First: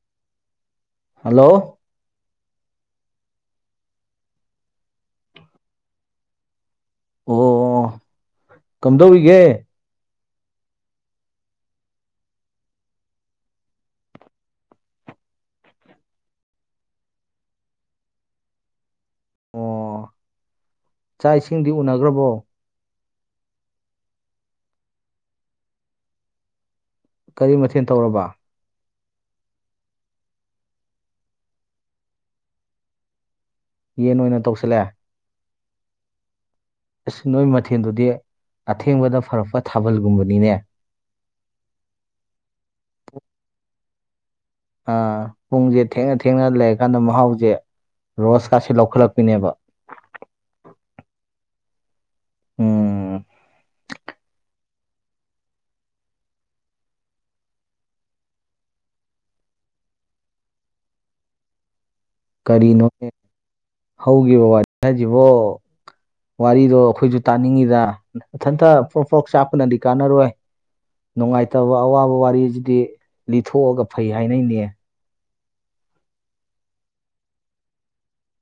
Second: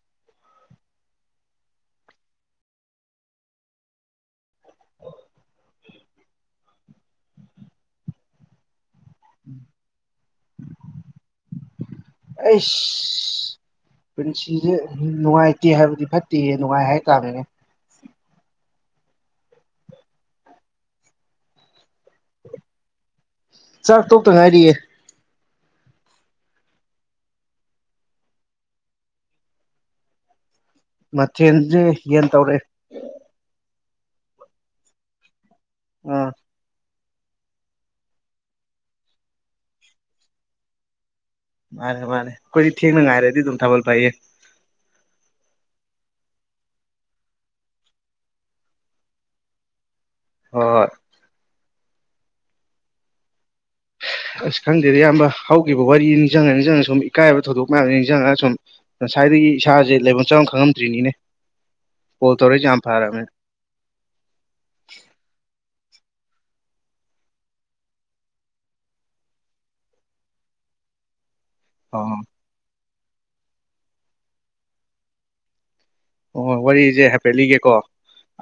[inaudible] Hello [inaudible] ꯑꯣ ꯀꯝꯗꯧꯔꯤꯒꯦ ꯑꯩꯁ ꯄꯨꯟꯁꯤꯖꯦ ꯅꯨꯡꯉꯥꯏꯇꯦ ꯍꯥꯏꯕꯗꯤ ꯐꯠꯇꯦꯌꯦ ꯅꯨꯡꯉꯥꯏ ꯍꯥꯏ ꯇꯥꯥꯅꯤꯅꯦ ꯑꯣ ꯆꯥꯛ ꯏꯁꯤꯡꯗꯤ ꯎꯅꯒꯔꯕꯣ ꯆꯥꯛ ꯇꯣꯛꯇ ꯉꯥꯏꯔꯤꯌꯦ ꯀꯔꯤ ꯃꯊꯦꯜ ꯇꯧꯔꯕ ꯃꯊꯦꯜꯖꯦ ꯌꯦꯟ ꯇꯧꯔꯦ ꯌꯦꯟ ꯑꯣꯏꯅ ꯇꯧꯁꯤꯜꯂꯦ ꯑꯥ ꯑꯁ ꯅꯣꯏ ꯃꯊꯦꯜꯗꯨꯗꯤ ꯑꯊꯦꯡꯕꯗ ꯐꯔꯛꯄ ꯊꯥꯕꯜꯒꯨꯝꯕꯅꯤꯅꯦ ꯃꯥꯅꯦ ꯃꯥꯅꯦ ꯈꯣꯏꯗꯤ ꯊꯦꯡꯅ ꯉꯥꯏꯔꯦꯗꯤ ꯊꯥꯕꯜ ꯐꯩꯌꯦ ꯑꯥ ꯄꯨꯡꯁꯦ ꯊꯦꯡꯅ ꯊꯦꯡꯅ ꯂꯩꯔꯀꯥꯟꯗ ꯃꯍꯥꯎꯁꯦ ꯔꯣꯁꯀꯥꯁꯦ ꯂꯧꯈꯠꯂꯛꯄꯅꯦꯕ ꯍꯣꯏ ꯎꯝ ꯑꯁ ꯈꯪꯗꯦꯗ ꯏꯌꯥꯝꯕ ꯍꯧꯈꯤꯕ ꯋꯥꯔꯤ ꯅꯤꯡꯁꯤꯡꯉ ꯅꯤꯡꯁꯤꯡꯉ ꯁꯨꯝ ꯏꯀꯥꯏꯕ ꯊꯧꯗꯣꯛ ꯃꯌꯥꯝ ꯅꯤꯡꯁꯤꯡꯉꯒ ꯁꯨꯝ ꯉꯁꯥꯏꯗꯒꯤ ꯏꯁꯥꯁꯦ ꯂꯩꯕꯝ ꯆꯥꯕꯝ ꯈꯪꯂꯝꯗ꯭ꯔꯤꯅꯤꯅꯦ ꯀꯔꯤꯅꯣ ꯍꯧꯈꯤꯕ ꯋꯥꯅꯤ ꯍꯥꯏꯁꯤꯕꯣ ꯋꯥꯔꯤꯗꯣ ꯑꯩꯈꯣꯏꯁꯨ ꯇꯥꯅꯤꯡꯉꯤꯗ ꯅꯊꯟꯇ ꯄꯣꯛ ꯄꯣꯛ ꯆꯥꯛꯄꯅꯗꯤ ꯀꯥꯟꯅꯔꯣꯏ ꯅꯨꯡꯉꯥꯏꯇꯕ ꯑꯋꯥꯕ ꯑꯣ ꯋꯥꯔꯤꯁꯤꯗꯤ ꯂꯤꯊꯣꯛꯑꯒ ꯐꯩ ꯍꯥꯏꯅꯩꯅꯦ ꯑꯣ ꯋꯥꯔꯤꯁꯦ ꯍꯥꯏꯐꯦꯠꯂꯤꯒꯦꯀꯣ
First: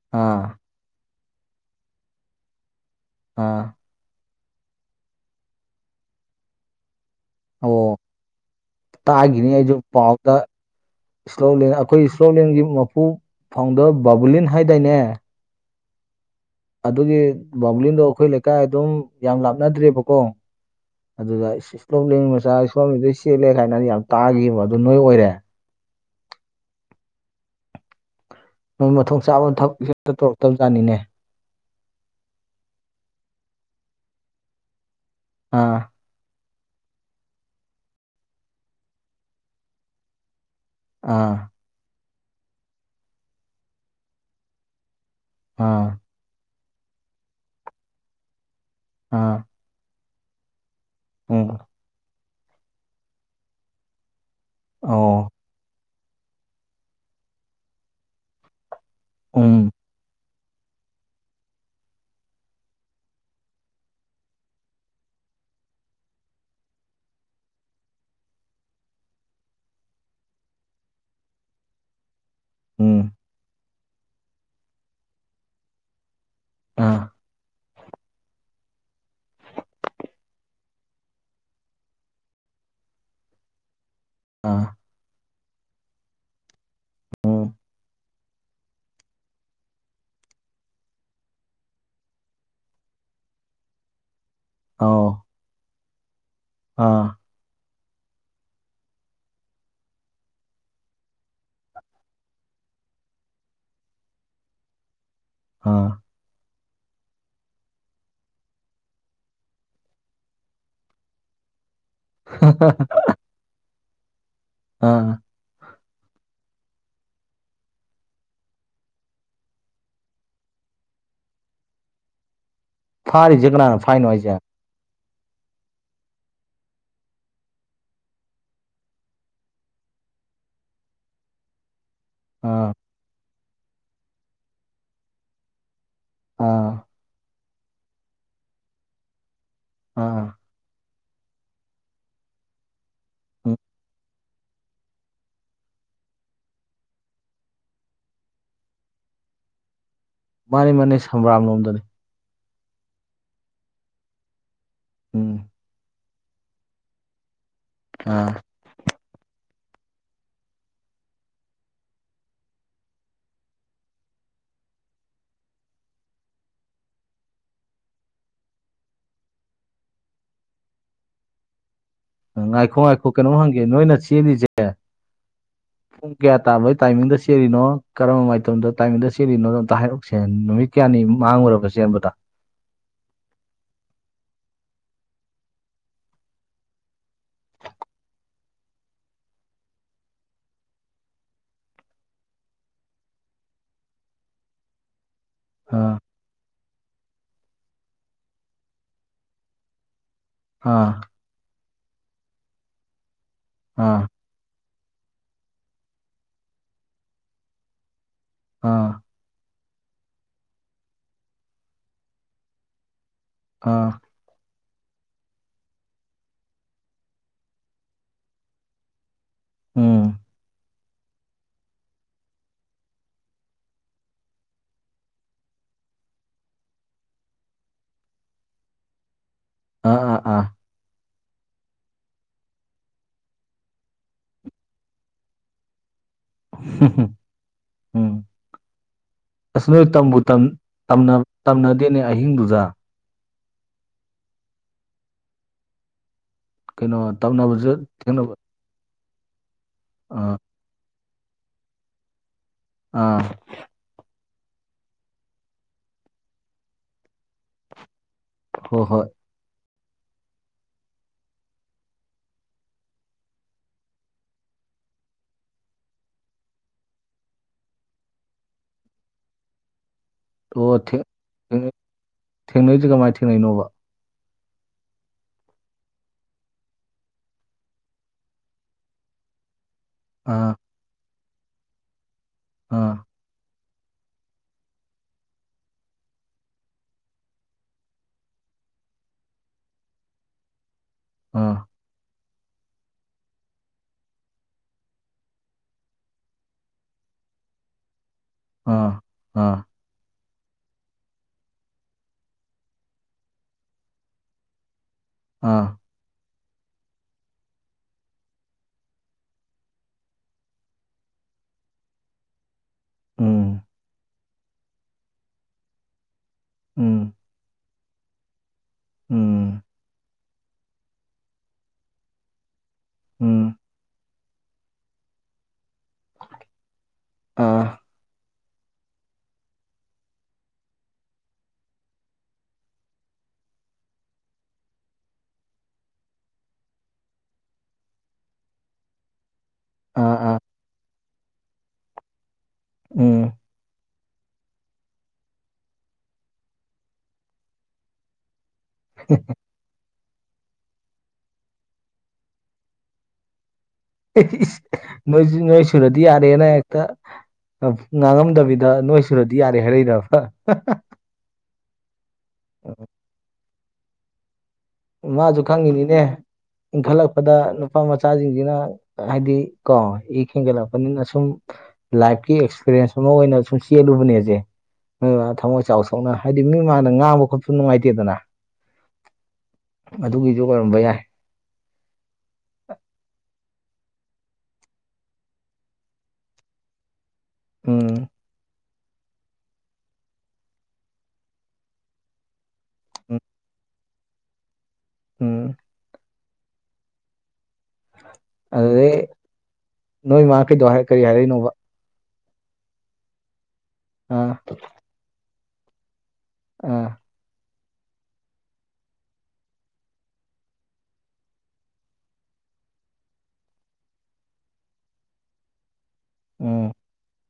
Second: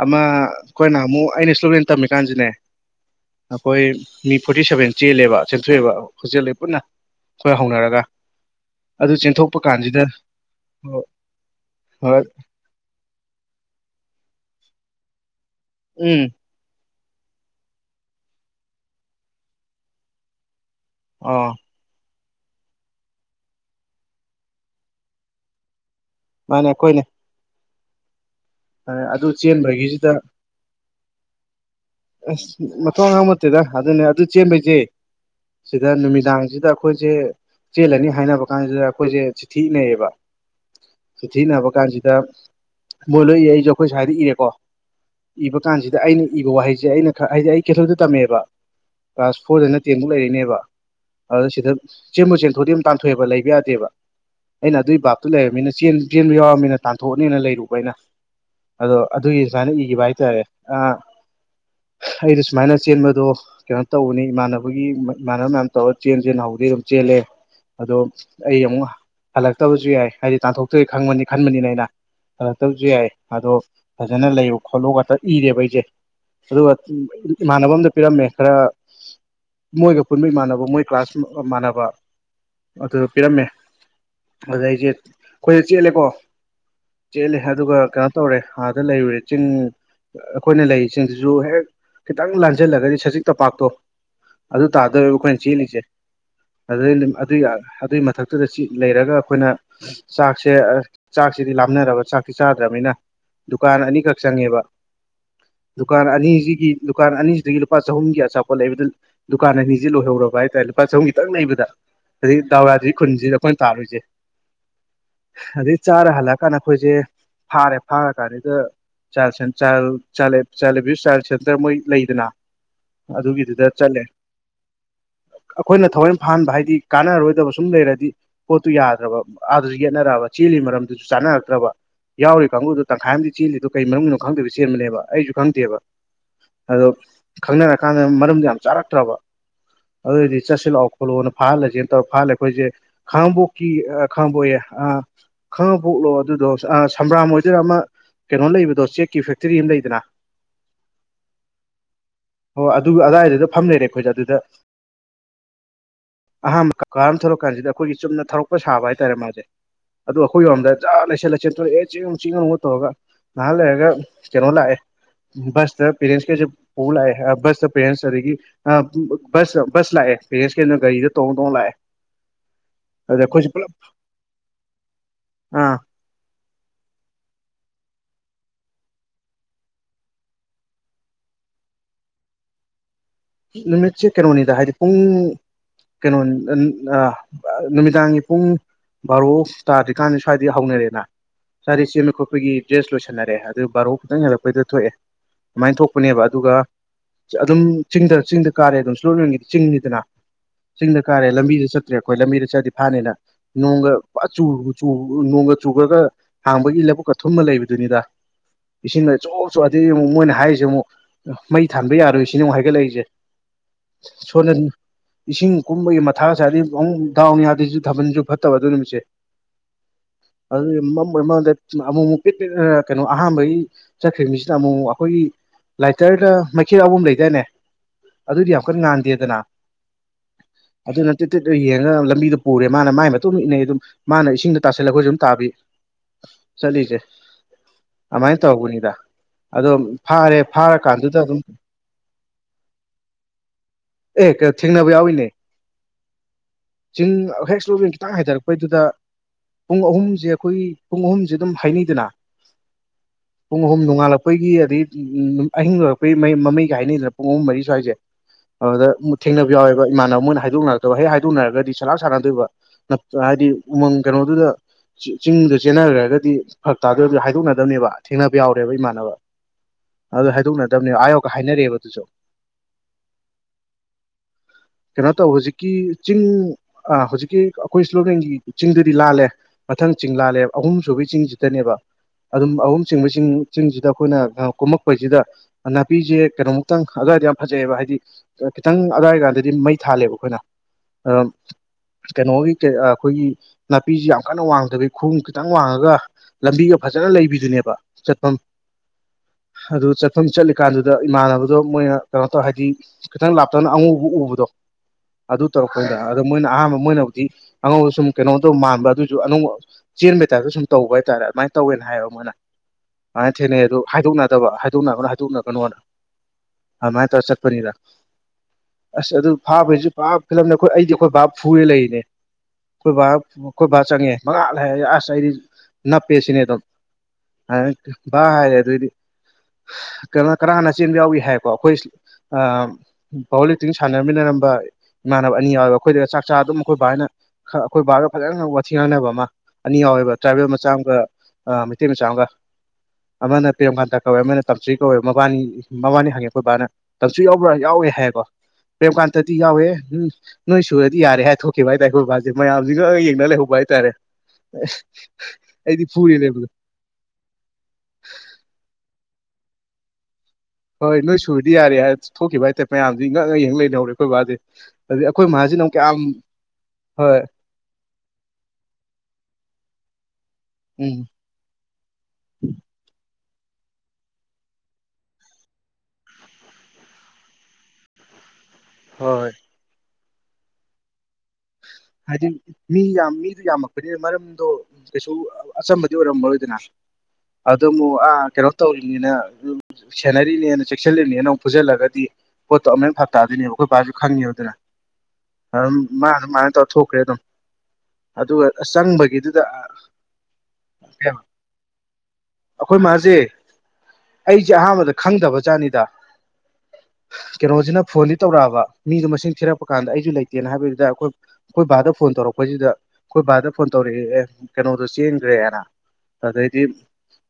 ꯑꯃ ꯑꯥ ꯑꯩꯈꯣꯏꯅ ꯅꯍꯟꯃꯨꯛ ꯑꯩꯅ ꯏꯁꯇꯨꯗꯦꯟ ꯇꯝꯃꯤꯀꯥꯟꯁꯤꯅꯦ ꯑꯥ ꯑꯩꯈꯣꯏ ꯃꯤ ꯐꯣꯔꯇꯤ ꯁꯚꯦꯟ ꯆꯦꯜꯂꯦꯕ ꯆꯦꯟꯊꯣꯛꯑꯦꯕ ꯆꯦꯜꯂꯦ ꯄꯨꯟꯅ ꯑꯩꯈꯣꯏ ꯑꯣ ꯍꯧꯅꯔꯒ ꯑꯗꯨ ꯇꯥꯈꯤꯅꯤ ꯆꯦꯟꯊꯣꯛꯄ ꯑꯩꯁꯨ ꯀꯥꯟꯁꯤꯗ ꯄꯥꯎꯗ ꯏꯁ꯭ꯂꯣꯛꯂꯦꯟ ꯑꯩꯈꯣꯏ ꯍꯣꯏ ꯏꯁ꯭ꯂꯣꯂꯦꯟꯒꯤ ꯃꯄꯨ ꯐꯥꯎꯗꯔ ꯕꯥꯕꯨꯂꯤꯟ ꯍꯥꯏꯗꯥꯏꯅꯦ ꯎꯝ ꯑꯗꯨꯒꯤ ꯕꯥꯎ꯭ꯂꯤꯡꯗꯣ ꯑꯩꯈꯣꯏ ꯂꯩꯀꯥꯏ ꯑꯗꯨꯝ ꯌꯥꯝ ꯂꯥꯞꯅꯗ꯭ꯔꯦꯕꯀꯣ ꯑꯗꯨꯗ ꯑꯣ ꯏꯁꯂꯣꯞ ꯂꯦꯟ ꯃꯆꯥ ꯏꯁꯂꯣꯞꯂꯦꯟꯗꯩ ꯆꯦꯜꯂꯦ ꯀꯥꯏꯅꯗꯤ ꯌꯥꯝ ꯇꯥꯈꯤꯕꯕ ꯑꯗꯨ ꯅꯣꯏ ꯑꯣꯏꯔꯦ ꯃꯥꯅꯦ ꯑꯩꯈꯣꯏꯅꯦ ꯅꯣꯏ ꯃꯊꯣꯡ ꯑꯗꯨ ꯆꯥꯕ ꯊꯛ ꯑꯝꯇ ꯆꯦꯟꯕꯒꯤꯁꯤꯗ ꯇꯧꯔꯛꯇꯕꯖꯥꯅꯤꯅꯦ ꯑꯁ ꯃꯊꯧꯇꯥꯕ ꯈꯪꯕ ꯅꯠꯇꯦꯗ ꯑꯗꯨꯅꯦ ꯑꯗꯨ ꯆꯦꯟꯕꯩꯁꯦ ꯑꯥ ꯁꯤꯗ ꯅꯨꯃꯤꯗꯥꯡꯁꯤꯗ ꯑꯩꯈꯣꯏꯁꯦ ꯆꯦꯜꯂꯅꯤ ꯍꯥꯏꯅꯕ ꯀꯥꯟꯁꯤꯗ ꯑꯩꯈꯣꯏꯁꯦ ꯆꯤꯊꯤ ꯏꯅꯩꯌꯦꯕ ꯑꯥ ꯆꯤꯊꯤ ꯏꯅꯕ ꯀꯥꯟꯁꯤꯗ ꯃꯣꯏ ꯂꯣꯏ ꯏꯅꯩ ꯑꯩꯁꯨ ꯑꯩꯈꯣꯏ ꯁꯥꯏꯗ ꯏꯔꯦꯀꯣ ꯏꯕ ꯑꯥ ꯀꯥꯟꯁꯤꯗ ꯑꯩꯅ ꯏꯕ ꯋꯥꯍꯩꯁꯦ ꯑꯩꯅ ꯈ ꯍꯥꯏꯗꯤ ꯑꯩ ꯀꯩꯊꯣꯛꯗ ꯇꯝꯃꯦꯕ ꯑꯥ ꯀ꯭ꯂꯥꯁ ꯐꯣꯔꯗꯅ ꯇꯦꯟꯐꯨꯛ ꯂꯩꯔꯤꯅꯦꯕ ꯑꯗꯨ ꯎꯝ ꯁꯤꯗ ꯆꯦꯡꯕꯨ ꯆꯦꯟꯊꯣꯛꯗꯤ ꯌꯥꯝ ꯇꯥꯟꯊꯣꯛꯑꯦꯕ ꯂꯩꯕ ꯌꯥꯗꯦꯕ ꯑꯩꯅ ꯑꯗꯨꯏ ꯕꯥꯞꯇꯨ ꯑꯣ ꯂꯩꯔꯅꯤꯅ ꯆꯦꯟ ꯆꯦꯟꯕ ꯌꯥꯎꯔꯝꯃꯤꯅ ꯇꯥꯟꯊꯣꯛꯑꯅꯦꯅ ꯂꯩꯔꯨꯕ ꯑꯩꯅ ꯑꯗꯣ ꯑꯗꯨꯒꯤ ꯎꯝ ꯁꯨꯃꯥꯏꯅ ꯏꯈꯤꯕ ꯍꯥꯏꯇꯥꯔꯦ ꯑꯥ ꯑꯩꯗꯨ ꯁꯨꯃꯥꯏꯅ ꯆꯦꯟꯕꯗꯣ ꯀꯩꯅꯣ ꯇꯧꯕꯅꯤ ꯏꯃꯥꯟꯅꯕꯒꯤ ꯏꯃꯥꯟꯅꯕ ꯃꯌꯥꯝ ꯇꯧꯔꯒ ꯆꯦꯟꯁꯦꯍꯧꯗꯦ ꯑꯗꯨꯝ ꯆꯦꯜꯂꯦ ꯑꯗꯣ ꯑꯩ ꯑꯃꯨꯛ ꯍꯜꯂꯛꯇꯕꯁꯨ ꯌꯥꯏ ꯍꯥꯏꯗꯤ ꯇꯥꯟꯊꯣꯛꯇꯣꯏ ꯈꯪꯕꯅꯤ ꯈꯟꯕꯅꯤꯅ ꯑꯩꯅ ꯍꯜꯂꯛꯇꯕꯁꯨ ꯌꯥꯏ ꯎꯝ ꯑꯗꯣ ꯐꯖꯅ ꯂꯩꯌꯨ ꯈꯣꯠꯂꯨ ꯉꯇ ꯏꯔꯦꯕ ꯑꯩꯁꯦ ꯑꯗꯨꯒ ꯑꯥ ꯏꯃꯥꯟꯅꯕ ꯑꯝꯗ ꯄꯤꯔꯝꯃꯦ ꯈꯔ ꯃꯣꯏꯒ ꯄꯨꯟꯕ ꯏꯃꯥꯟꯅꯕ ꯃꯣꯏ ꯀ꯭ꯂꯥꯁ ꯏꯃꯥꯟꯅꯕ ꯑꯗꯨ ꯄꯤꯔꯝꯃꯦ ꯑꯥ ꯑꯗꯩꯗꯤ ꯑꯩꯁꯦ ꯑꯩꯈꯣꯏꯁꯦ ꯆꯦꯜꯂꯦꯀꯣ ꯆꯦꯜꯂꯦ ꯎꯝ ꯑꯗꯨꯒ ꯀꯩꯅꯣ ꯇꯧꯔꯦ ꯑꯥꯗ ꯂꯩꯔꯨꯔꯦ ꯆꯤꯡ ꯑꯩꯈꯣꯏꯅ ꯂꯩ ꯁꯤꯡꯁꯤꯁꯨ ꯍꯦꯛ ꯈꯤꯇꯪ ꯂꯥꯟꯁꯤꯜꯂꯒꯗꯤ ꯁꯖꯤꯛ ꯇꯝꯄꯥꯛꯇꯣ ꯑꯗꯨ ꯑꯧ ꯇꯥꯗꯧꯔꯤꯕ ꯑꯩꯈꯣꯏꯅ ꯆꯦꯜꯂꯤꯁꯦ ꯑꯗꯨꯗꯩ ꯑꯥ ꯑꯗꯨ ꯑꯗꯨꯏ ꯃꯊꯛꯇꯨꯗ ꯂꯩꯔꯒ ꯑꯩꯈꯣꯏꯅ ꯆꯥꯛꯁꯦ ꯑ ꯆꯥꯛꯁꯤꯗꯤ ꯂꯥꯝꯅꯔꯕ ꯆꯥꯛꯇꯤ ꯆꯥꯗ꯭ꯔꯅꯤꯅ ꯗꯨꯀꯥꯟ ꯑꯅꯤꯈꯛ ꯆꯪꯉꯦꯕ ꯑꯥ ꯗꯨꯀꯥꯟ ꯑꯅꯤꯁꯤꯒꯤ ꯗꯨꯀꯥꯟ ꯑꯅꯤꯁꯤꯗꯒꯤ ꯂꯨꯄꯥ ꯆꯍꯨꯝꯒꯤ ꯑꯆꯥꯄꯠ ꯂꯩꯕꯗ ꯗꯨꯀꯥꯟ ꯑꯅꯤꯁꯦ ꯂꯣꯏꯍꯧꯔꯕ ꯍꯥꯏꯇꯥꯔꯦ ꯂꯨꯄꯥ ꯆꯍꯨꯝꯒꯤꯇꯪ ꯂꯩꯩꯕꯗ ꯑꯗꯩ ꯗꯥꯎꯔꯥꯗ꯭ꯔꯤ ꯈꯨꯟꯁꯤꯗ ꯑꯩꯈꯣꯏꯅ ꯇꯥꯔꯨꯁꯦ ꯑꯥ ꯑꯗꯩ ꯆꯥꯔ ꯍꯜꯂꯛꯀꯥꯟꯗ ꯑꯩꯈꯣꯏꯁꯦ ꯐꯥꯔꯦ ꯐꯥꯔ ꯀꯥꯟꯗꯗ [unintelligible] ꯂꯩꯗꯅꯥ ꯐꯔꯤꯖ ꯒꯅꯥꯅ ꯐꯥꯏꯟ ꯍꯥꯏꯁꯦ ꯑꯩꯈꯣꯏꯅ ꯊꯑꯣꯏꯅ ꯐꯍꯟꯕ ꯍꯥꯏꯗꯤ ꯀꯥꯟꯅꯔꯣꯏꯗꯕ ꯁꯨꯝ ꯂꯩꯔꯗꯤ ꯄꯣꯠꯇꯨ ꯌꯥꯗ꯭ꯔꯕ ꯑꯥꯁꯨ ꯌꯦꯠꯅꯔꯛꯑꯕ ꯆꯦꯜꯂꯤ ꯃꯔꯝꯗꯨꯁꯨ ꯆꯥꯅꯔꯛꯇ꯭ꯔꯕ ꯌꯥꯎꯔꯤ ꯑꯥ ꯀꯥꯡꯕꯨꯗꯨ ꯇꯪꯈꯥꯏ ꯑꯃꯗꯤ ꯆꯦꯜꯂꯤꯗꯣ ꯀꯩ ꯃꯔꯝꯒꯤꯅꯣ ꯈꯪꯗꯦꯕ ꯆꯦꯟꯕꯅꯦꯕ ꯑꯩꯁꯨ ꯈꯪꯗꯦꯕ ꯑꯥ ꯑꯗꯣ ꯈꯪꯅꯔꯀꯥꯟꯗ ꯃꯔꯝꯗꯣ ꯌꯥꯝ ꯆꯥꯔꯛꯇ꯭ꯔꯕ ꯑꯥ ꯑꯗꯨꯑꯣꯏꯗꯤ ꯆꯠꯁꯤꯜꯂꯛꯑꯣ ꯈꯣꯠꯂꯛꯑꯣꯅ ꯐꯥꯍꯜꯂꯁꯦꯅ ꯇꯧꯔ ꯐꯍꯜꯂꯦ ꯑꯩꯈꯣꯏꯁꯦ ꯎꯝ ꯈꯥꯡꯉꯕꯣꯛꯀꯤ ꯈꯥꯡꯉꯕꯣꯛꯑ ꯑ ꯈꯪꯉ ꯄꯣꯛꯂꯣ ꯑꯗꯨꯗꯣ ꯁꯝꯕ꯭ꯔꯥ ꯃꯣꯏꯗꯔ ꯑꯃ ꯀꯩꯅꯣ ꯂꯩꯕꯗꯣ ꯆꯦꯛꯀꯤ ꯐꯦꯛꯇꯔꯤ ꯑꯃ ꯂꯩꯗꯅ ꯃꯥꯅꯤ ꯃꯥꯅꯤ ꯁꯝꯕ꯭ꯔꯥꯝꯂꯣꯝꯗꯅꯤ ꯍꯣ ꯑꯗꯨ ꯑꯗꯥꯋꯥꯏꯗꯨꯗ ꯐꯝ ꯂꯩꯔꯦ ꯑꯩꯈꯣꯏꯗ ꯑꯗꯨꯗ ꯎꯝ ꯑꯍꯥꯟꯕ ꯀꯀꯥ ꯑꯃ ꯊꯂꯛꯀꯥꯟꯁꯤꯗ ꯑꯩꯈꯣꯏꯒꯤ ꯆꯨꯝꯅ ꯑꯥ ꯊꯧꯔꯛꯄ ꯁꯥꯕ ꯍꯥꯏꯇꯥꯔꯦ ꯃꯥꯁꯦ ꯑꯗ ꯑꯩꯈꯣꯏ [unintelligible] ꯖꯥꯞ ꯂꯩꯁꯤꯟꯂꯥ ꯆꯦꯟꯊꯣꯛꯔꯀꯥ ꯇꯧꯔꯑ ꯑꯦ ꯆꯦꯡꯅꯨꯡ ꯆꯦꯡꯅꯨꯒ ꯇꯧꯔꯒ ꯅꯍꯥꯟ ꯂꯩꯔꯒ ꯀꯩꯅꯣ ꯂꯥꯛꯑꯦ ꯕꯁ ꯇꯥ ꯄꯦꯔꯦꯟꯁ ꯀꯥꯁꯦ ꯄꯨꯂꯛꯑ [unintelligible] ꯄꯦꯔꯦꯟꯁ ꯆꯔꯦꯒꯤ ꯑ ꯕꯁ ꯕꯁ ꯂꯥꯛꯑꯦ ꯄꯦꯔꯦꯟꯁ ꯀꯩꯅꯩꯅꯣ ꯒꯥꯔꯤꯗ ꯇꯣꯡ ꯇꯣꯡꯉ ꯂꯥꯛꯑꯦ ꯉꯥꯏꯈꯣ ꯉꯥꯏꯈꯣ ꯑꯗ ꯀꯩꯅꯣꯝ ꯑꯩꯈꯣꯏꯁꯦ ꯍꯪꯒꯦ ꯄꯨꯂꯞ ꯅꯣꯏꯅ ꯆꯦꯜꯂꯤꯁꯦ ꯑꯥ ꯄꯨꯡ ꯀꯌꯥ ꯇꯥꯕꯒꯤ ꯇꯥꯏꯃꯤꯡꯗ ꯆꯦꯠꯜꯂꯤꯅꯣ ꯀꯔꯝꯕ ꯃꯇꯝꯗ ꯇꯥꯏꯃꯤꯡꯗ ꯆꯦꯜꯂꯤꯅꯣ ꯑꯝꯇ ꯍꯥꯏꯔꯛꯁꯦ ꯅꯨꯃꯤ ꯀꯌꯥꯅꯤ ꯃꯥꯡꯉꯨꯔꯕ ꯆꯦꯟꯕꯗ ꯅꯨꯃꯤꯠꯁꯦ ꯀꯩꯅꯣꯅꯤꯗ ꯍꯥꯏꯗꯤ ꯄꯨꯡ ꯀꯩꯅꯣ ꯅꯨꯃꯤꯗꯥꯡꯒꯤ ꯄꯨꯡ ꯕꯥꯔꯣ ꯇꯥꯗ꯭ꯔꯤꯀꯥꯟꯗ ꯁ꯭ꯋꯥꯏꯗꯒꯤ ꯍꯧꯅꯔꯦꯅ ꯁꯥꯔꯤ ꯆꯦꯅꯣꯠꯄꯣꯏꯒꯤ ꯗ꯭ꯔꯦꯁ ꯂꯣꯏꯁꯟꯅꯔꯦ ꯑꯗꯨ ꯕꯥꯔꯣ ꯈꯛꯇꯪ ꯍꯦꯜꯂꯛꯄꯗ ꯊꯣꯛꯑꯦ ꯑꯗꯨꯃꯥꯏꯅ ꯑꯥ ꯊꯣꯛꯄꯅꯦꯕ ꯑꯗꯨꯒ ꯑꯗꯨꯝ ꯆꯤꯡꯗ ꯆꯤꯡꯗ ꯀꯥꯔꯦ ꯑꯗꯨꯝ ꯁ꯭ꯂꯣ ꯑꯣꯏꯅꯉꯩꯗꯤ ꯆꯤꯡꯅꯤꯗꯅ ꯑꯥ ꯆꯤꯡꯗ ꯀꯥꯔꯦ ꯂꯝꯕꯤꯗ ꯆꯠꯇ꯭ꯔꯦ ꯑꯩꯈꯣꯏ ꯂꯝꯕꯤꯗ ꯆꯠꯗꯤ ꯐꯥꯅꯤꯅ ꯅꯣꯡꯒ ꯑꯥ [unintelligible] ꯅꯣꯡꯒ ꯆꯨꯈ꯭ꯔꯒ ꯍꯥꯡꯕꯒꯤ ꯂꯕꯨꯨꯛꯀ ꯊꯨꯝꯃ ꯂꯩꯕꯗꯨꯅꯤꯗ ꯑꯥ ꯏꯁꯤꯡꯗ ꯆꯣꯆꯣ ꯑꯗꯒꯤ ꯑꯃꯨꯛ ꯃꯣꯏꯅ ꯍꯥꯏꯔꯤꯁꯦ ꯑꯃꯨꯛ ꯃꯩ ꯊꯥꯟꯕ ꯌꯥꯔꯣꯏ ꯁꯤꯅꯤ ꯑꯃꯨꯛ ꯍꯥꯏꯒꯠꯂꯛꯏꯁꯦ ꯑꯥ ꯁꯣꯟꯅ ꯏꯁꯤꯡ ꯀꯨꯝꯕꯒꯤ ꯃꯊꯥ ꯁꯗꯤ ꯑꯃꯨ ꯗꯥꯎꯟ ꯌꯥꯗ꯭ꯔꯁꯨ ꯊꯥꯕꯜꯁꯨ ꯐꯠꯇꯕ ꯑꯗꯨ ꯅꯨꯃꯤꯠꯁꯦ ꯎꯝ [unintelligible] ꯄꯤꯛ ꯀꯩꯅꯣ ꯑꯍꯥꯟꯕꯒꯤ ꯆꯠꯈ꯭ꯔꯤꯕꯅꯤꯁꯤꯅ ꯑꯃꯨꯛ ꯑꯩꯈꯣꯏꯒꯤ ꯂꯥꯏꯇꯔꯗ ꯃꯩꯈꯦꯜ ꯑꯍꯨꯝ ꯂꯩꯗꯥꯅꯦ ꯑꯗꯨꯗꯤ ꯌꯥꯝ ꯀꯟꯅ ꯉꯥꯟꯗꯦꯗꯅ ꯑꯥ ꯑꯥ ꯑꯥ ꯑꯗꯨꯅꯠꯇꯦ ꯇꯦꯠ ꯌꯦꯡꯉꯒ ꯂꯝꯕꯤꯗꯣ ꯄꯨꯔꯦ ꯃꯥꯅ ꯃꯥꯏ ꯃꯇꯨꯡ ꯏꯠꯅꯩ ꯑꯗꯨꯝ ꯃꯥꯅ ꯏꯁꯤꯡꯗ ꯇꯁꯤꯜꯂ ꯑꯩꯈꯣꯏꯁꯨ ꯑꯗꯨꯝ ꯇꯥꯕꯤ ꯆꯠꯂꯤꯁꯦ ꯎꯝ ꯑꯗꯨꯃꯥꯏꯅ ꯇꯧꯕꯅꯤꯗ ꯑꯁ ꯑꯗꯣ ꯅꯣꯏ ꯇꯝꯕꯨ ꯐꯥꯔꯦ ꯇꯝ ꯐꯥꯔ ꯇꯝꯅ ꯀꯥꯟꯗꯨꯗ ꯑꯗꯨꯝ ꯇꯝꯅꯗꯦꯅꯦ ꯑꯍꯤꯡꯗꯨꯗ ꯑꯦ ꯀ ꯊꯦꯡꯅꯕ ꯌꯥꯎꯏꯅꯦ ꯀꯩꯅꯣ ꯆꯤꯡ ꯍꯦꯛ ꯇꯝꯅꯕꯁꯨ [unintelligible] ꯊꯦꯡꯅꯕ ꯑꯩꯈꯣꯏꯗꯨꯗ ꯄꯨꯡ ꯑꯍꯨꯝꯁꯦ ꯑꯥ ꯑꯩꯈꯣꯏ ꯄꯨꯡ ꯑꯍꯨꯝꯁꯦ ꯑꯗꯨꯝ ꯍꯥꯏꯅꯩꯗꯅ ꯑꯥ ꯄꯨꯡ ꯑꯍꯨꯝ ꯅꯣꯡꯉꯥꯜꯂꯛꯄꯒꯤ ꯑꯗꯩ ꯑꯍꯤꯡ ꯂꯣꯏꯔꯛꯄꯒꯤ ꯃꯃꯩꯒ ꯍꯥꯏꯅꯤꯗꯅ ꯄꯨꯡ ꯑꯍꯨꯝ ꯃꯔꯤ ꯁ꯭ꯋꯥꯏꯁꯦ [inaudible] ꯑꯗꯨꯗ ꯊꯦꯡꯅꯕ ꯌꯥꯎꯋꯕ ꯏꯃꯥꯟꯅꯕ ꯃꯣꯏꯅ ꯍꯥꯏꯗꯣꯛꯅꯔꯛꯇꯕ ꯍ ꯍꯥꯏ ꯑꯗꯨꯅꯔꯒꯗꯤ ꯁꯂꯥꯥꯛ ꯁꯥꯟꯅꯗꯣꯏꯕ ꯍꯥꯏꯗꯤ ꯎꯃꯪ ꯀꯩꯅꯣꯗꯨꯗ ꯆꯤꯡꯗ ꯆꯦꯟꯅꯈ꯭ꯔꯒꯗꯤ ꯐꯛ ꯇꯥꯗꯣꯏꯗꯨ ꯍꯥꯏꯗꯣꯛꯅꯗꯕꯅꯦꯕ ꯊꯦꯡꯅꯕ ꯌꯥꯎꯔꯦꯕ ꯏꯃꯥꯟꯅꯕ [inaudible] ꯑꯗꯨ ꯑꯣ ꯍꯥꯏꯗꯣꯛꯅꯗꯕꯅꯦ ꯊꯦꯡ ꯑꯥꯌꯧꯒ ꯍꯥꯏꯅꯔꯛꯑꯦꯕ ꯑꯗꯨꯁꯨ ꯊꯦꯡꯅꯩꯁꯦ ꯀꯃꯥꯏꯅ ꯊꯦꯡꯅꯩꯅꯣꯕ ꯀꯩꯅꯣ ꯇꯧ ꯍꯧꯖꯤꯛꯀꯤ ꯆꯤꯡ ꯍꯧꯖꯤꯛꯀꯤ ꯑꯩꯈꯣꯏ ꯏꯁꯂꯣꯞꯂꯦꯟꯒꯤ ꯆꯤꯡꯗꯨꯗꯤ ꯂꯥꯜꯂꯦ꯫ ꯃꯊꯪ ꯆꯤꯡ ꯂꯥꯜꯂꯦꯕ ꯑꯥ ꯑꯍꯨꯝꯁꯨꯨꯕꯒꯤ ꯆꯤꯡꯁꯤꯗꯅꯦꯕ ꯑꯗꯨꯝ ꯑꯍꯨꯝ ꯑꯥ ꯆꯤꯡꯕ ꯆꯤꯡ ꯁꯤꯡꯁꯤꯗ ꯑꯩꯈꯣꯏꯅ ꯀꯨꯝꯃꯛꯄꯁꯤꯗ ꯅꯥꯄꯤꯁꯦ ꯀꯩꯅꯣꯃꯨꯛꯇꯪ ꯑꯗꯨꯋꯥꯗꯤ ꯌꯥꯝ ꯐꯖꯩꯑꯕ ꯍꯥꯏꯗꯤ ꯈꯤꯇꯪ ꯑꯗꯥꯏ ꯀꯥꯟꯗꯗꯤ ꯃꯩ ꯊꯥꯜꯂꯦꯕ ꯑꯩꯈꯣꯏꯅ ꯑꯣ ꯑꯥ ꯀꯩꯅꯣꯒꯤ ꯑꯩꯈꯣꯏꯒꯤ ꯅꯥꯄꯤꯁꯤ ꯌꯥꯝ ꯀꯟꯅ ꯋꯥꯡꯗꯕꯒꯤ ꯈꯣꯡ ꯈꯤꯇꯪ ꯋꯥꯡꯉꯒ ꯂꯝꯕꯤꯒ ꯐꯖꯅ ꯂꯩꯕꯤꯗꯨꯅꯦꯕ ꯆꯠꯐꯝ ꯑꯥ ꯑꯥ ꯑꯗꯨ ꯃꯐꯝ ꯆꯠꯂꯤꯀꯥꯟꯗꯨꯗ ꯏꯃꯥꯟꯅꯕꯗꯣ ꯃꯣꯏꯅ ꯀꯩꯅꯣ ꯇꯧ ꯍꯥꯏꯗꯤ ꯈꯤꯇꯪ ꯂꯥꯞꯇꯅ ꯑꯉꯧꯕ ꯎꯕꯗꯣ ꯑꯗꯨ ꯇꯧꯔꯛꯄꯥꯗ ꯑꯗꯣ ꯃꯣꯏꯅ ꯑꯍꯥꯟꯕ ꯃꯣꯏꯅꯕꯨꯗꯤ ꯑꯉꯧꯕ ꯁꯨꯝ ꯀꯩꯅꯣ ꯇꯧ ꯃꯥꯟꯕ ꯑꯗꯨꯁꯨ ꯑꯅꯧꯕ ꯆꯦꯟꯕ ꯍꯥꯏꯞꯇꯁꯨ ꯁꯨꯝ ꯇꯧꯕ ꯍꯥꯏꯇꯥꯔꯦ ꯑꯗꯨꯃꯥꯏꯅ ꯇꯧꯋꯦ ꯍꯥꯏꯌꯣ ꯃꯣꯏꯅ꯫ ꯊꯦꯡꯅꯩ ꯑꯗꯨ ꯍꯥꯏꯗꯣꯛꯅꯗꯕ ꯍꯥꯏꯗꯣꯛꯅꯕꯅ ꯍꯥꯏꯗꯣꯛꯅꯒꯅꯣꯅ ꯑꯗꯨꯃꯥꯏꯅ ꯇꯧꯔ ꯆꯠꯄꯅꯤꯗ ꯑꯁ ꯑꯗꯨ ꯐꯥꯕꯩꯁꯨ ꯕꯥꯞ ꯐꯤꯂꯝꯅꯦ ꯑꯩꯈꯣꯏ ꯑꯩꯗꯤ ꯑꯩꯈꯣꯏ ꯕꯥꯞ ꯐꯨꯨꯔꯦ ꯂꯩꯔꯤꯅꯦ ꯑꯩꯈꯣꯏ ꯕꯥ ꯑꯩꯈꯣꯏ ꯕꯥ ꯆꯪꯉꯦ ꯃꯉꯥꯜ ꯍꯥꯏꯔꯦ ꯑꯁ ꯑꯩꯗꯤ ꯅꯞꯄꯦꯁꯤꯅꯦ ꯑꯗꯨꯝ ꯍꯥꯏ ꯚ ꯍꯥꯏꯔꯦ ꯑꯗꯩꯗꯤ [inaudible] ꯀꯩꯅꯣ ꯀꯅꯥ ꯀꯅꯥ ꯍ ꯆꯦꯟꯕ ꯌꯥꯎꯏ ꯍꯥꯏꯀꯣ ꯑꯩꯈꯣꯏ ꯄꯋꯥꯔ ꯂꯤꯐꯇꯤꯡ ꯁꯥꯟꯅꯃꯤꯟꯅꯔꯝꯕ ꯏꯃꯥꯟꯅꯕ ꯑꯅꯤ ꯌꯥꯎꯋꯕ ꯑꯩꯈꯣꯏꯗꯒ ꯆꯥꯛ ꯆꯥ ꯑꯗꯨꯝ ꯑꯩꯈꯣꯏ ꯕꯥꯏꯅ ꯈ ꯑꯩꯈꯣꯏ ꯕꯥꯏꯔꯒ ꯐꯖꯅ ꯋꯥꯊꯤ ꯉꯥꯡꯅꯕ ꯑꯃ ꯑꯅꯤ ꯌꯥꯎꯋꯦꯕ ꯇ꯭ꯔꯥꯏꯕꯦꯜ ꯃꯆꯥ ꯑꯃꯒ ꯃꯩꯇꯩ ꯃꯆꯥ ꯑꯃꯒ ꯑꯃꯅ ꯄ꯭ꯔꯦꯝꯀꯥꯟꯇ ꯀꯧꯋꯦ ꯑꯃꯅ ꯇꯝꯆꯔꯤ ꯀꯧꯋꯦ ꯃꯕꯥꯅꯤ ꯃꯕꯥꯅꯤ ꯍꯪꯉꯦ ꯑꯩꯈꯣꯏꯕꯥꯅ ꯇꯞꯁꯤꯔ ꯌꯥꯎꯕ꯭ꯔꯥ ꯌꯥꯎꯋꯦ ꯍꯥꯏꯀꯣ ꯄ꯭ꯔꯦꯝꯀꯥꯟꯇꯗꯤ ꯌꯥꯎꯋꯦ ꯎꯝ ꯅꯣꯏ ꯁꯨꯔꯗꯤ ꯌꯥꯔꯦ ꯍꯥꯏꯊꯣꯛꯈꯤꯕ ꯍꯥꯏꯇꯥꯔꯦꯈꯣꯏ ꯕꯥꯁꯦ ꯃꯌꯥꯝꯁꯤꯒ ꯌꯦꯡꯅꯔ ꯂꯩꯍꯧꯕ ꯍꯥꯏꯇꯥꯔꯦ꯫ ꯅꯣꯏꯖꯨ ꯅꯣꯏ ꯑꯩꯗꯤ ꯁꯨꯔꯗꯤ ꯐꯨꯔꯤ ꯂꯩꯕꯅꯦ ꯌꯥꯔꯦꯅ ꯉꯥꯡꯉꯝꯗꯕꯤꯗ ꯅꯣꯏ ꯁꯨꯔꯗꯤ ꯌꯥꯔꯦ ꯍꯥꯏꯔꯩꯔꯕ? ꯍꯣꯏ ꯅꯣꯏ ꯁꯨꯔꯗꯤ ꯌꯥꯔꯦ ꯊꯣꯛꯈꯤꯕ ꯍꯥꯏꯇꯥꯔꯦ ꯃꯌꯥꯝꯖ ꯉꯛꯑ ꯌꯦꯡ ꯂꯩꯅꯍꯧꯔꯦ ꯑꯈꯣꯏ ꯕꯥꯖꯦ ꯫ ꯃꯥꯁꯨ ꯈꯪꯉꯤꯅꯤꯅꯦ ꯍꯣꯏ ꯏꯟꯈꯠꯂꯛꯄꯗ ꯅꯨꯄꯥ ꯃꯆꯥꯁꯤꯡꯁꯤꯅ ꯍꯥꯏꯗꯤ ꯀꯣ ꯏ ꯎꯝ ꯈꯦꯒꯠꯂꯛꯄꯅꯤꯅ ꯁꯨꯝ ꯂꯥꯏꯐꯀꯤ ꯑꯦꯛꯁꯄꯤꯔꯦꯟꯁ ꯑꯃ ꯑꯣꯏꯅ ꯁꯨꯝ ꯆꯦꯜꯂꯨꯕꯅꯦꯖꯦ ꯍꯣꯏ ꯊꯃꯣꯏ ꯆꯥꯎ ꯁꯣꯛꯅ ꯍꯥꯏꯗꯤ ꯃꯤ ꯃꯥꯡꯗ ꯉꯥꯡꯕ ꯈꯣꯠꯄꯗꯨ ꯅꯨꯡꯉꯥꯏꯇꯦꯗꯅ꯫ ꯍꯣꯏ ꯍꯣꯏ ꯑꯗꯨꯒꯤꯗꯨ ꯑꯣꯏꯔꯝꯕ ꯌꯥꯏ꯫ ꯍꯥꯏꯗꯤ ꯃꯤ ꯌꯥꯝ ꯃꯤꯗꯨ ꯌꯥꯝꯃꯛꯄꯅꯤꯅ ꯃꯔꯝꯗꯣ ꯀꯩꯁꯨ ꯑꯆꯝꯕꯗꯤ ꯑꯣꯏꯔꯝꯃꯔꯣꯏꯗꯅ꯫ ꯑꯗꯨ ꯎꯝ ꯑꯃꯨꯛ ꯑꯥ ꯀꯩꯅꯣ ꯇꯧꯔꯤꯅꯤꯅ ꯁꯦꯟꯅꯔꯤꯅꯦꯅ ꯆꯦꯛꯁꯤꯜꯂꯤꯅꯤꯅ ꯅ ꯑꯃꯨꯛ ꯐꯨꯁꯤꯜꯂꯒꯗꯤ ꯄꯣꯠꯇꯣ ꯑꯃꯛꯅ ꯎꯝ ꯐꯔꯛꯇꯥꯗꯣꯏꯕ ꯑꯩꯈꯣꯏꯕꯥꯁꯨ ꯈꯪꯉꯤꯕ ꯑꯗꯨꯅ ꯎꯝ ꯃꯥ ꯃꯥ ꯑꯗꯨꯃꯥꯏꯅꯥ ꯇꯧꯔꯊ ꯊꯣꯛꯈ꯭ꯔꯦ ꯑꯗꯨꯝ ꯑꯗꯨꯒ ꯑꯗꯨꯗꯩ ꯆꯪꯕꯒꯤꯗꯨꯗ ꯅꯣꯏ ꯃꯥ ꯀꯩꯗꯧ ꯍꯥꯏ- ꯀꯔꯤ ꯍꯥꯏꯔꯛꯏꯅꯣꯕ ꯑꯩꯈꯣꯏ ꯃꯥꯁꯦ ꯑꯥ ꯑꯩꯁꯦ ꯑꯍꯥꯟꯕꯗ ꯈꯪꯗꯕ ꯖꯥꯠꯅꯤꯗ ꯑꯥ ꯀꯩꯅꯣꯁꯤꯅ ꯐꯣꯟꯗꯤ ꯇꯧꯔꯛꯑꯕ ꯃꯤꯗꯣ ꯃꯁꯤꯡ ꯊꯤꯔꯛꯄ ꯀꯥꯟꯗ ꯑꯩꯁꯨ ꯂꯩꯇꯦꯅ ꯍꯥꯏꯕꯗꯨꯗ ꯑꯩꯈꯣꯏ ꯑꯩꯈꯣꯏ ꯕꯥꯗ ꯐꯣꯟ ꯇꯧꯔꯛꯄꯁꯤꯗ ꯑꯩꯈꯣꯏ ꯕꯥꯗ ꯐꯣꯟ ꯇꯧꯔꯛꯏ ꯑꯦ ꯀꯩꯅꯣꯗꯣ ꯆꯦꯟꯈ꯭ꯔꯦꯅ ꯑꯗꯩꯗꯤ ꯎꯝ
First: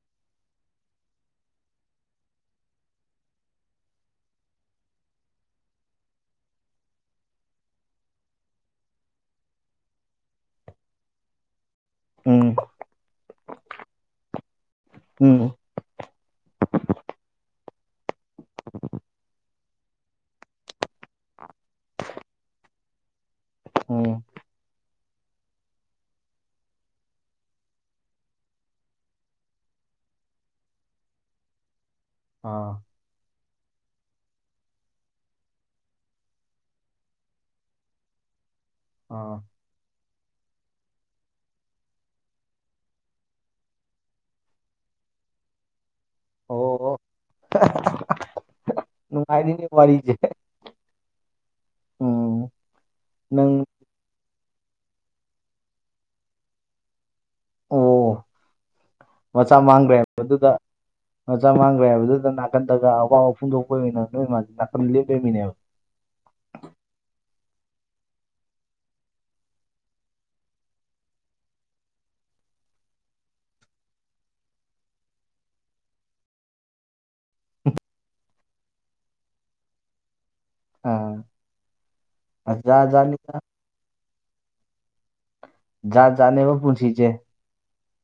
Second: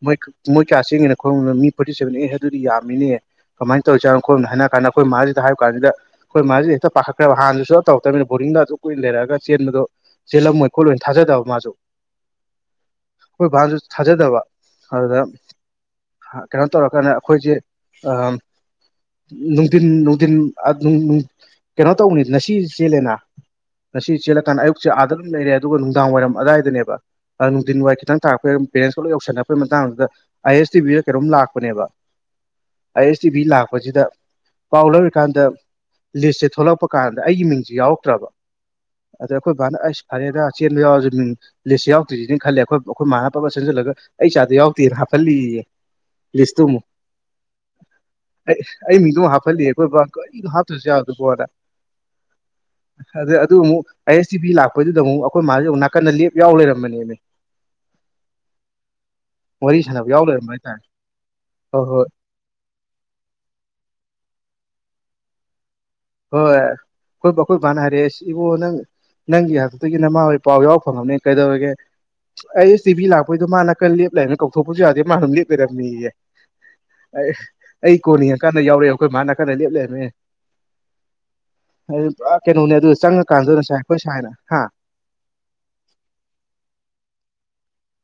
ꯃꯣꯏ ꯃꯣꯏ ꯀꯌꯥ ꯆꯦꯡꯒꯦꯅ ꯈꯔꯅꯣ ꯃꯤ ꯐꯣꯔꯇꯤ ꯁꯚꯦꯟ ꯑꯦ ꯑꯗꯨꯗꯤ ꯌꯥꯝꯃꯤꯅꯦ ꯀꯃꯥꯏꯅ ꯇꯧꯔꯤꯖꯥꯅꯣ ꯍꯥꯏꯔ ꯀꯥꯟꯗ ꯑꯩꯈꯣꯏ ꯃꯥꯁꯤꯗ ꯍꯥꯏꯕ ꯀꯥꯟꯁꯤꯗ ꯑꯩꯈꯣꯏ ꯃꯥꯖꯤꯖꯨ ꯍꯦꯛꯇ ꯄꯥꯈꯠꯈ꯭ꯔꯦꯕ ꯍꯥꯟꯅꯁꯨ ꯁꯨꯇꯧ ꯇꯧꯔꯛꯇꯕꯅꯤ ꯕꯣꯔꯗꯤꯡꯗ ꯑꯗꯨꯝ ꯀꯨꯏꯅ ꯂꯩꯔꯛꯑꯒ ꯆꯦꯟꯕꯗꯣ ꯆꯦꯜꯂꯝꯃꯣꯏ ꯈꯣꯠꯂꯣꯏꯅ ꯊꯥꯖꯗꯕ ꯃꯥꯁꯨ꯫ ꯎꯝ ꯈꯣꯏ ꯕꯥꯁꯨ ꯊꯥꯖꯗꯕ ꯑꯗꯨꯗ ꯎꯝ ꯀꯩꯅꯣ ꯇꯧꯔꯀꯥꯟꯗ ꯑꯩꯈꯣꯏꯖꯦ ꯑ ꯅꯨꯡꯊꯤꯟ ꯅꯨꯡꯊꯤꯟ ꯀꯩꯅꯣ ꯇꯧꯅꯤ ꯉꯁꯤ ꯆꯦꯜꯂꯦꯅ ꯉꯁꯤ ꯎꯝ ꯆꯦꯜꯂꯀꯥꯟꯗ ꯑꯌꯨꯛꯁꯦ ꯑꯥꯗ ꯑꯗꯨꯝ ꯂꯩꯔꯦ ꯑꯗꯨꯒ ꯅꯨꯡꯗꯥꯡ ꯋꯥꯏꯔꯝ ꯑꯋꯥꯏꯗꯅꯦꯕ ꯅꯨꯡꯊꯤꯟ ꯋꯥꯏ ꯈꯤꯇꯪ ꯇꯥꯔꯛꯄ ꯄꯦꯔꯦꯟꯁ ꯄꯨꯂꯞ ꯌꯎꯁꯤꯟꯅꯛꯄꯒꯤ ꯃꯇꯥꯡꯗꯨꯗ ꯑꯥꯏ ꯑꯦꯁ ꯇꯤ ꯚꯤꯗ ꯀꯩꯅꯣꯝ ꯂꯥꯛꯄꯅꯦꯕ ꯑꯥ ꯑꯥꯏ ꯑꯦꯁ ꯇꯤ ꯚꯤ ꯂꯥꯛꯄꯁꯤꯗ ꯄꯥꯎ ꯂꯧꯔꯤꯀꯥꯟꯗ ꯂꯤꯁꯁꯦ ꯊꯣꯛꯂꯛꯄ ꯀꯥꯟꯗ ꯑꯩꯒꯤ ꯃꯤꯡꯁꯦ ꯌꯥꯎꯔꯛꯇ꯭ꯔꯕ ꯑꯗ ꯑꯥ ꯑꯩꯈꯣꯏ ꯕꯥꯅ ꯐꯔꯦꯗ ꯆꯦꯟꯕ ꯌꯥꯎꯔꯁꯨ ꯃꯤꯡ ꯂꯤꯁ ꯌꯥꯎꯗ꯭ꯔꯤꯁꯤꯅꯦ ꯈꯜꯂꯤꯂꯦꯈꯣꯏ ꯑꯩꯈꯣꯏ ꯃꯥꯅ ꯄꯕꯠ ꯆꯦꯟꯖꯜꯂꯒ ꯑꯩ ꯆꯥꯗꫭ ꯌꯥꯎꯗꯦꯅ ꯍꯥꯞꯍꯜꯂꯤꯑꯦ ꯂꯤꯁꯇꯨ ꯑꯣ ꯑꯃꯨꯛ ꯑꯣ ꯑꯩ ꯑꯩ ꯃꯤꯡꯗꯨ ꯑꯃ ꯍꯥꯞꯍꯜꯂꯤ ꯅꯨꯡꯉꯥꯏꯔꯤꯅꯦ ꯑꯩꯈꯣꯏ ꯕꯥ ꯋꯥꯔꯤꯁꯦ ꯍꯞꯇꯔꯁꯨ ꯌꯥꯕꯣꯅ ꯎꯝ ꯑꯗꯨ ꯅꯪ ꯑꯃꯨꯛ ꯑꯥꯏ ꯑꯦꯁ ꯇꯤ ꯚꯤ ꯂꯥꯛꯄꯗꯨꯗ ꯑꯃꯨꯛ ꯑꯩꯈꯣꯏ ꯃꯥꯁꯦ ꯑꯃꯨꯛ ꯅꯥꯀꯟꯅ ꯂꯦꯞ ꯌꯥꯎ ꯂꯩꯔꯝꯕꯅꯦꯃꯦ ꯑꯣ ꯃꯆꯥ ꯋꯥꯔꯤ ꯃꯥꯡꯈ꯭ꯔꯦ ꯁꯥꯟꯅꯕ ꯌꯥꯎ ꯍꯥꯏꯕꯗꯨꯗ ꯂꯩꯔꯝꯕ ꯍꯥꯏꯇꯥꯔꯦ ꯃꯆꯥ ꯍꯣꯏ ꯃꯥꯡꯈ꯭ꯔꯦ ꯍꯣꯏ ꯍꯥꯏꯕꯗꯨꯗ ꯅꯥꯀꯟꯗꯒ ꯑꯋꯥꯕ ꯐꯣꯡꯗꯣꯛꯄꯒꯤ ꯑꯣꯏꯅ ꯅꯣꯏ ꯃꯥꯁꯦ ꯅꯥꯀꯟꯗ ꯂꯦꯞ ꯂꯩꯔꯝꯕꯤꯅꯦꯕꯥ ꯍꯣꯏ ꯑꯩꯈꯣꯏ ꯑꯩꯈꫭꯏ ꯕꯥꯅ ꯍꯔꯛꯑꯥ ꯏꯕꯨꯡꯉꯣꯅꯪ ꯅꯪꯒꯤ ꯍꯥꯛꯇꯛꯇꯒꯤ ꯅꯃꯥ ꯍꯣꯏ ꯄꯥꯎ ꯌꯥꯎꯕ ꯐꯪꯉꯕꯅꯦ ꯀꯩꯗꯧꯔꯒꯦ ꯑꯩ ꯇꯤꯚꯤ ꯂꯥꯛꯄꯩꯗꯣ ꯃꯥꯅ ꯈꯔ ꯂꯦꯞꯂꯦ ꯍꯥꯏꯅ ꯀꯧꯊꯣꯛꯄꯁꯨ ꯌꯥꯗꯦ ꯃꯥ ꯑꯗꯨꯝ ꯂꯦꯞꯄꯤꯔꯝꯃꯤꯑꯦ ꯑꯩ ꯑꯩ ꯀꯣꯟꯅꯤꯡꯉꯀꯥꯟꯗ ꯌꯥꯎꯔꯛꯑꯦ ꯑꯩꯈꯣꯏ ꯃꯥ ꯅꯥꯀꯟꯗ ꯂꯦꯞ ꯂꯩꯔꯝꯃꯦ ꯑꯣ ꯑꯗꯨ ꯄꯨꯔꯥ ꯀꯩꯅꯣꯅꯦ ꯑꯗꯨ ꯆꯪꯉꯀꯥꯟꯗ ꯉꯁꯥꯏ ꯑꯩꯈꯣꯏ ꯁꯥꯏꯅ ꯍꯥ ꯖꯥꯠ ꯖꯥꯠꯅꯦꯕ ꯄꯨꯟꯁꯤꯁꯦ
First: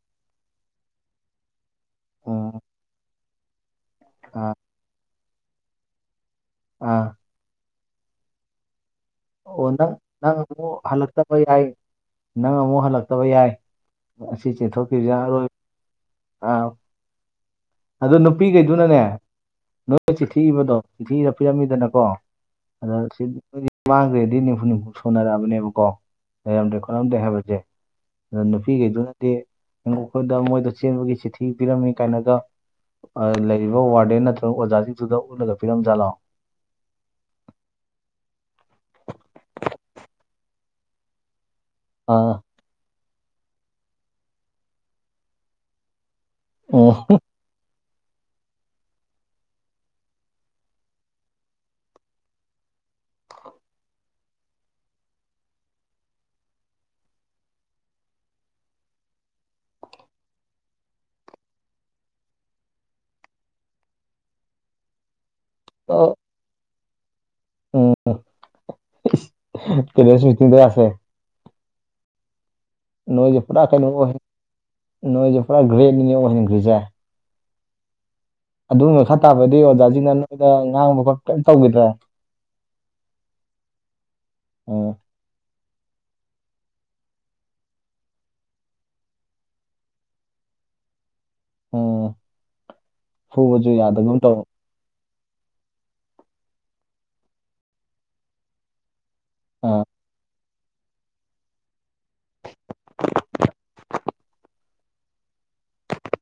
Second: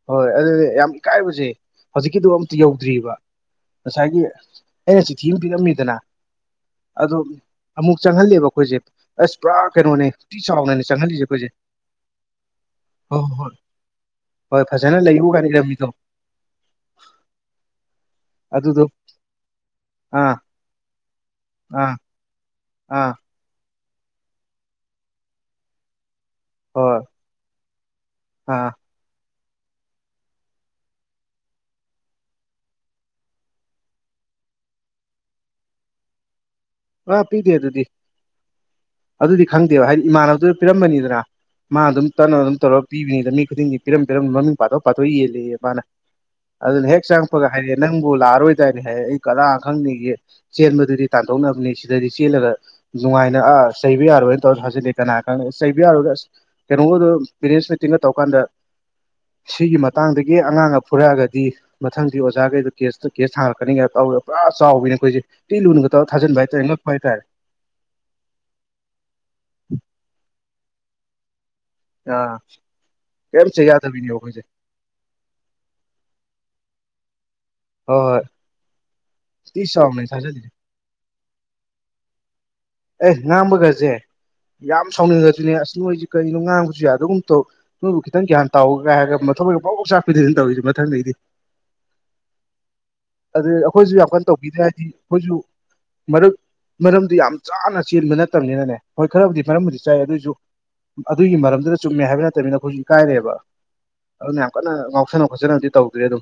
ꯍꯣꯏ ꯑꯗꯨꯗꯤ ꯌꯥꯝ ꯏꯀꯥꯏꯕꯁꯦ ꯍꯧꯖꯤꯛꯀꯤꯗꯨ ꯑꯝꯇ ꯎꯝ ꯌꯧꯗ꯭ꯔꯤꯕ ꯉꯁꯥꯏꯒꯤ ꯑꯥ ꯑꯩꯅ ꯆꯤꯊꯤ ꯑꯃ ꯄꯤꯔꯝꯃꯤꯗꯅ ꯑꯥ ꯑꯗꯣ ꯑꯃꯨꯛ ꯆꯪꯍꯜꯂꯦꯕ ꯑꯩꯈꯣꯏꯁꯦ ꯑꯁ ꯄꯨꯔꯥ ꯑꯣ ꯅꯪ ꯀꯩꯅꯣꯅꯦ ꯅꯪ ꯊꯤ ꯑꯃꯨꯛ ꯆꯥꯎꯅꯅꯦ ꯆꯪꯍꯜꯂꯤꯁꯦ ꯍꯜꯂꯛꯇꯕ ꯑꯩꯈꯣꯏꯁꯦ ꯌꯥꯏ ꯅꯪ ꯑꯃꯨꯛ ꯍꯣꯏ ꯍꯜꯂꯛꯇꯕ ꯍꯣꯏ ꯌꯥꯏ ꯍꯣꯏ ꯑꯁꯤ ꯍꯣꯏ ꯐꯖꯅ ꯆꯦꯟꯊꯣꯛꯄꯤꯁꯤ ꯅꯥ ꯂꯩꯌꯨ ꯑꯔꯣꯏ ꯀꯥꯏꯅ ꯏꯔꯝꯃꯤꯗꯣ ꯑꯥ ꯑꯗꯣ ꯑꯗꯨꯗꯣ ꯅꯨꯄꯤꯈꯩꯗꯨꯅꯅꯦ ꯅꯣꯏ ꯑꯥ ꯆꯤꯊꯤ ꯏꯕꯗꯣ ꯆꯤꯊꯤ ꯏ ꯔꯥ ꯑꯥ ꯄꯤꯔꯝꯃꯤꯗꯅꯀꯣ ꯑꯗ ꯑꯥ ꯁꯤꯗꯤ ꯃꯥꯡꯈ꯭ꯔꯦꯗꯤ ꯅꯤꯝꯐꯨ ꯅꯤꯝꯐꯨ ꯁꯣꯟꯅꯔꯛꯑꯕꯅꯦꯕꯀꯣ ꯂꯩꯔꯝꯗ꯭ꯔꯦ ꯍꯣꯏ ꯈꯣꯠꯂꯝꯗꯦ ꯍꯥꯏꯕꯁꯦ ꯑꯗꯨ ꯑꯥ ꯅꯨꯄꯤꯈꯩꯗꯨꯅ ꯍꯥꯏꯗꯤ ꯃꯣꯏꯗ ꯆꯦꯟꯕꯒꯤ ꯆꯤꯊꯤ ꯄꯤꯔꯝꯃꯤ ꯀꯥꯏꯅꯒ ꯂꯩꯔꯤꯕ ꯋꯥꯔꯗꯦꯟ ꯅꯠꯇ꯭ꯔꯒ ꯑꯣꯖꯥꯁꯤꯡꯗꯨꯗ ꯎꯠꯂꯒ ꯄꯤꯔꯝꯖꯥꯠꯂꯑꯣ ꯑ ꯄꯤꯗꯦ ꯑꯗꯨꯗꯤ ꯑꯗꯨꯗꯤ ꯈꯪꯗꯦꯕ ꯍꯥꯏꯗꯤ ꯏꯃꯥꯟꯅꯕꯗꯨꯅ ꯄꯤꯔꯝꯕꯅꯤꯗꯅ ꯃꯥ ꯑꯗꯨꯝ ꯑ ꯇꯞꯅ ꯑꯗꯨꯝ ꯇꯧꯔꯒ ꯄꯤꯕꯅꯤꯗ ꯃꯤ ꯈꯨꯗꯤꯡꯒꯤ ꯄꯤꯔꯝ ꯄꯤꯔꯝ ꯃꯃꯤꯡ ꯄꯥꯊꯣꯛ ꯄꯥꯊꯣꯛ ꯌꯦꯜꯂꯤꯑ ꯃꯥꯅ ꯑꯗꯨꯅꯦ ꯎꯝ ꯍꯦꯛ ꯆꯪ ꯀꯄꯒ ꯍꯥꯏꯔꯦ ꯅꯪꯕꯨ ꯂꯥꯛꯑꯔꯣꯏꯗꯔꯅꯦ ꯍꯥꯏ ꯑꯩ ꯀꯗꯥ ꯈꯪꯅꯤꯒꯦ ꯆꯦꯟꯕꯗꯨꯗꯤ ꯇꯥꯟꯊꯣꯛꯅꯕꯅꯤ ꯁꯤꯗꯗꯤ ꯆꯦꯜꯂꯒ ꯅꯨꯡꯉꯥꯏꯅ ꯑꯥ ꯆꯩꯕ ꯌꯥꯔꯣꯏꯅ ꯇꯧꯔ ꯊꯥꯖꯤꯜꯂꯤ ꯀꯅꯥ ꯀꯅꯥꯅ ꯆꯩꯕ ꯌꯥꯔꯣꯏꯒ ꯑꯁ ꯀꯩꯅꯣꯒꯗꯨ ꯄꯦꯔꯦꯟꯁ ꯃꯤꯇꯤꯡꯒ ꯇꯧꯔꯀꯥꯟꯗ ꯁꯤꯒꯤ ꯃꯇꯥꯡꯗꯒꯤ ꯑꯉꯥꯡꯅ ꯐꯨꯔꯛꯑꯒꯗꯤ ꯃꯊꯪꯗꯤ ꯑꯣꯖꯥꯈꯩꯗꯣ ꯀꯦꯁ ꯀꯦꯁ ꯊꯥꯡꯔꯛꯀꯅꯤ ꯀꯥꯏ ꯀꯧꯏ ꯄꯨꯔꯥ ꯆꯥꯎꯋꯤꯅꯦ ꯑꯩꯈꯣꯏꯁꯦ ꯇꯤ ꯂꯨꯅꯒ ꯇꯧꯔ ꯑꯣ ꯊꯥꯖꯤꯟꯕ ꯍꯥꯏꯇꯥꯔꯦ ꯉꯞꯄ ꯍꯥꯏꯇꯥꯔꯦ ꯎꯝ ꯀꯗ ꯄꯦꯔꯦꯟꯁ ꯃꯤꯇꯤꯡ ꯂꯥꯛꯈꯔꯦ ꯑꯥ ꯀꯝ ꯆꯩ ꯌꯥꯗꯕꯤꯅꯤꯈꯣꯏꯁꯦ ꯅꯣꯡꯣꯏꯖ ꯄꯨꯔꯥ ꯒꯔ꯭ꯦꯠ ꯅꯤꯅꯦ ꯑꯣꯏꯍꯟ ꯒ꯭ꯔꯤꯖꯥ ꯍꯣꯏ ꯍꯣꯏ ꯑꯗꯨꯒꯤ ꯃꯈꯥ ꯇꯥꯕꯗꯤ ꯊꯤ ꯆꯥꯎꯅꯦ ꯑꯣꯖꯥꯁꯤꯡꯅ ꯊꯥꯖꯤꯜꯂꯤꯁꯦ ꯅꯣꯏꯗ ꯉꯥꯡꯕ ꯈꯣꯠꯄ ꯀꯔꯤꯝ ꯇꯧꯈꯤꯗ꯭ꯔꯦ ꯑꯦ ꯉꯥꯡꯕꯒꯁꯦ ꯌꯥꯝ ꯎꯝ ꯁꯥꯎꯅꯤꯡꯉꯁꯨꯅꯦ ꯑꯁ ꯅꯣꯏꯁꯦ ꯀꯩꯅꯣ ꯉꯥꯡꯕꯁꯨ ꯌꯥꯗꯒꯨꯝ ꯇꯧ ꯅꯣꯏꯕꯨ ꯈꯤꯇꯪ ꯒ꯭ꯌꯥꯟ ꯇꯥꯎꯒ ꯍꯥꯏꯔꯒ ꯃꯊꯃꯣꯏꯒ ꯄꯔꯣꯛ ꯄꯔꯣꯛ ꯆꯥꯛꯄꯤꯗꯨꯅꯦ ꯇꯧꯔꯤꯁꯦ ꯃꯊꯪꯗꯩꯗꯤ ꯑꯣ ꯑꯗꯨꯗ ꯑꯩꯈꯣꯏꯁꯨ ꯌꯥꯝ ꯀꯟꯅ ꯇꯧꯕꯤꯗꯦ ꯍꯥꯏꯗꯤ ꯑꯩꯈꯣꯏꯁꯨ ꯃꯔꯛ ꯃꯔꯝꯗꯨ ꯌꯥꯝ ꯆꯥꯅ ꯆꯦꯟꯕ ꯅꯠꯇꯕꯅꯤꯅꯅꯦ ꯍꯣꯏ ꯈꯔꯕꯨꯗꯤ ꯑ ꯃꯔꯝꯕꯨꯗꯤ ꯆꯥꯏ ꯑꯗꯨꯑꯣꯏꯁꯨ ꯑꯗꯨꯒꯤ ꯃꯔꯝꯗꯨꯗ ꯆꯨꯝꯃꯦ ꯍꯥꯏꯕ ꯅꯠꯇꯕꯅꯤꯅ ꯑꯩꯈꯣꯏꯁꯨ ꯏꯀꯥꯏꯔꯦꯕ ꯑꯗꯨꯅ ꯌꯥꯝ ꯀꯟꯅ ꯉꯥꯎꯁꯅ ꯈꯣꯠꯆꯕꯗꯤ ꯇꯧꯗ꯭ꯔꯦ ꯑꯗꯨꯝ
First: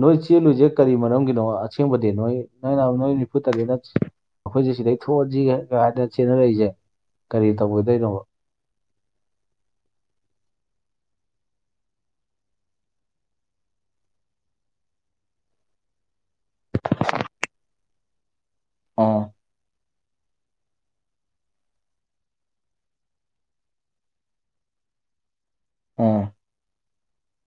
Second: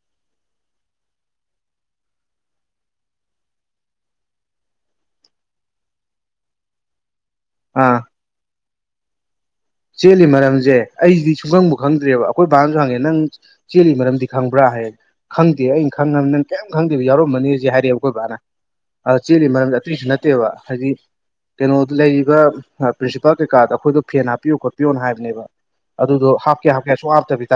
ꯅꯣꯏ ꯆꯦꯜꯂꯨꯏꯁꯦ ꯀꯔꯤ ꯃꯔꯝꯒꯤꯅꯣ ꯑꯁꯦꯡꯕꯗꯤ ꯅꯣꯏ ꯅꯣꯏ ꯅꯍ ꯅꯣꯏ ꯅꯤꯐꯨ ꯇꯔꯦꯠ ꯑꯩꯈꯣꯏꯁꯦ ꯁꯤꯗꯩ ꯊꯣꯛꯑꯟꯁꯤꯒ ꯀ ꯍꯥꯏꯗꯅ ꯆꯦꯟꯅꯔꯛꯏꯁꯦ ꯀꯔꯤ ꯑꯥ ꯇꯧꯒꯗꯣꯏꯅꯣꯕ ꯆꯦꯜꯂꯤ ꯃꯔꯝꯁꯦ ꯑꯩꯁꯤꯗꯤ ꯁꯨꯡꯈꯪꯕꯨ ꯈꯪꯗ꯭ꯔꯦꯕ ꯑꯩꯈꯣꯏ ꯕꯥꯅꯁꯨ ꯍꯪꯉꯦ ꯅꯪ ꯆꯦꯜꯂꯤ ꯃꯔꯝꯗꯤ ꯈꯪꯕ꯭ꯔꯥ ꯍꯥꯏꯌꯦ ꯈꯪꯗꯦ ꯑꯩꯅ ꯈꯪꯉꯕꯅꯤ ꯅꯪ ꯀꯔꯤꯝ ꯈꯪꯗꯦꯕ ꯌꯥꯎꯔꯝꯃꯅꯤꯁꯦ ꯍꯥꯏꯔꯛꯑꯦ ꯑꯩꯈꯣꯏ ꯕꯥꯅ ꯑꯥ ꯑ ꯆꯦꯜꯂꯤ ꯃꯔꯝꯁꯦ ꯁꯨ ꯅꯠꯇꯦꯕ ꯍꯥꯏꯗꯤ ꯀꯩꯅꯣꯗ ꯂꯩꯔꯤꯕ ꯄ꯭ꯔꯤꯟꯁꯤꯄꯥꯜ ꯀꯩꯀꯥꯗ ꯑꯩꯈꯣꯏꯗꯣ ꯐꯦꯟ ꯍꯥꯞ ꯍꯥꯄꯤꯌꯨ ꯈꯣꯠꯄꯤꯌꯣꯅ ꯍꯥꯏꯕꯅꯦꯕ ꯑꯥ ꯑꯗꯨꯗꯣ ꯍꯥꯞꯀꯦ ꯍꯥꯞꯀꯦ ꯁꯨꯛꯍꯥꯞ ꯍꯥꯞꯇꯕꯤꯗ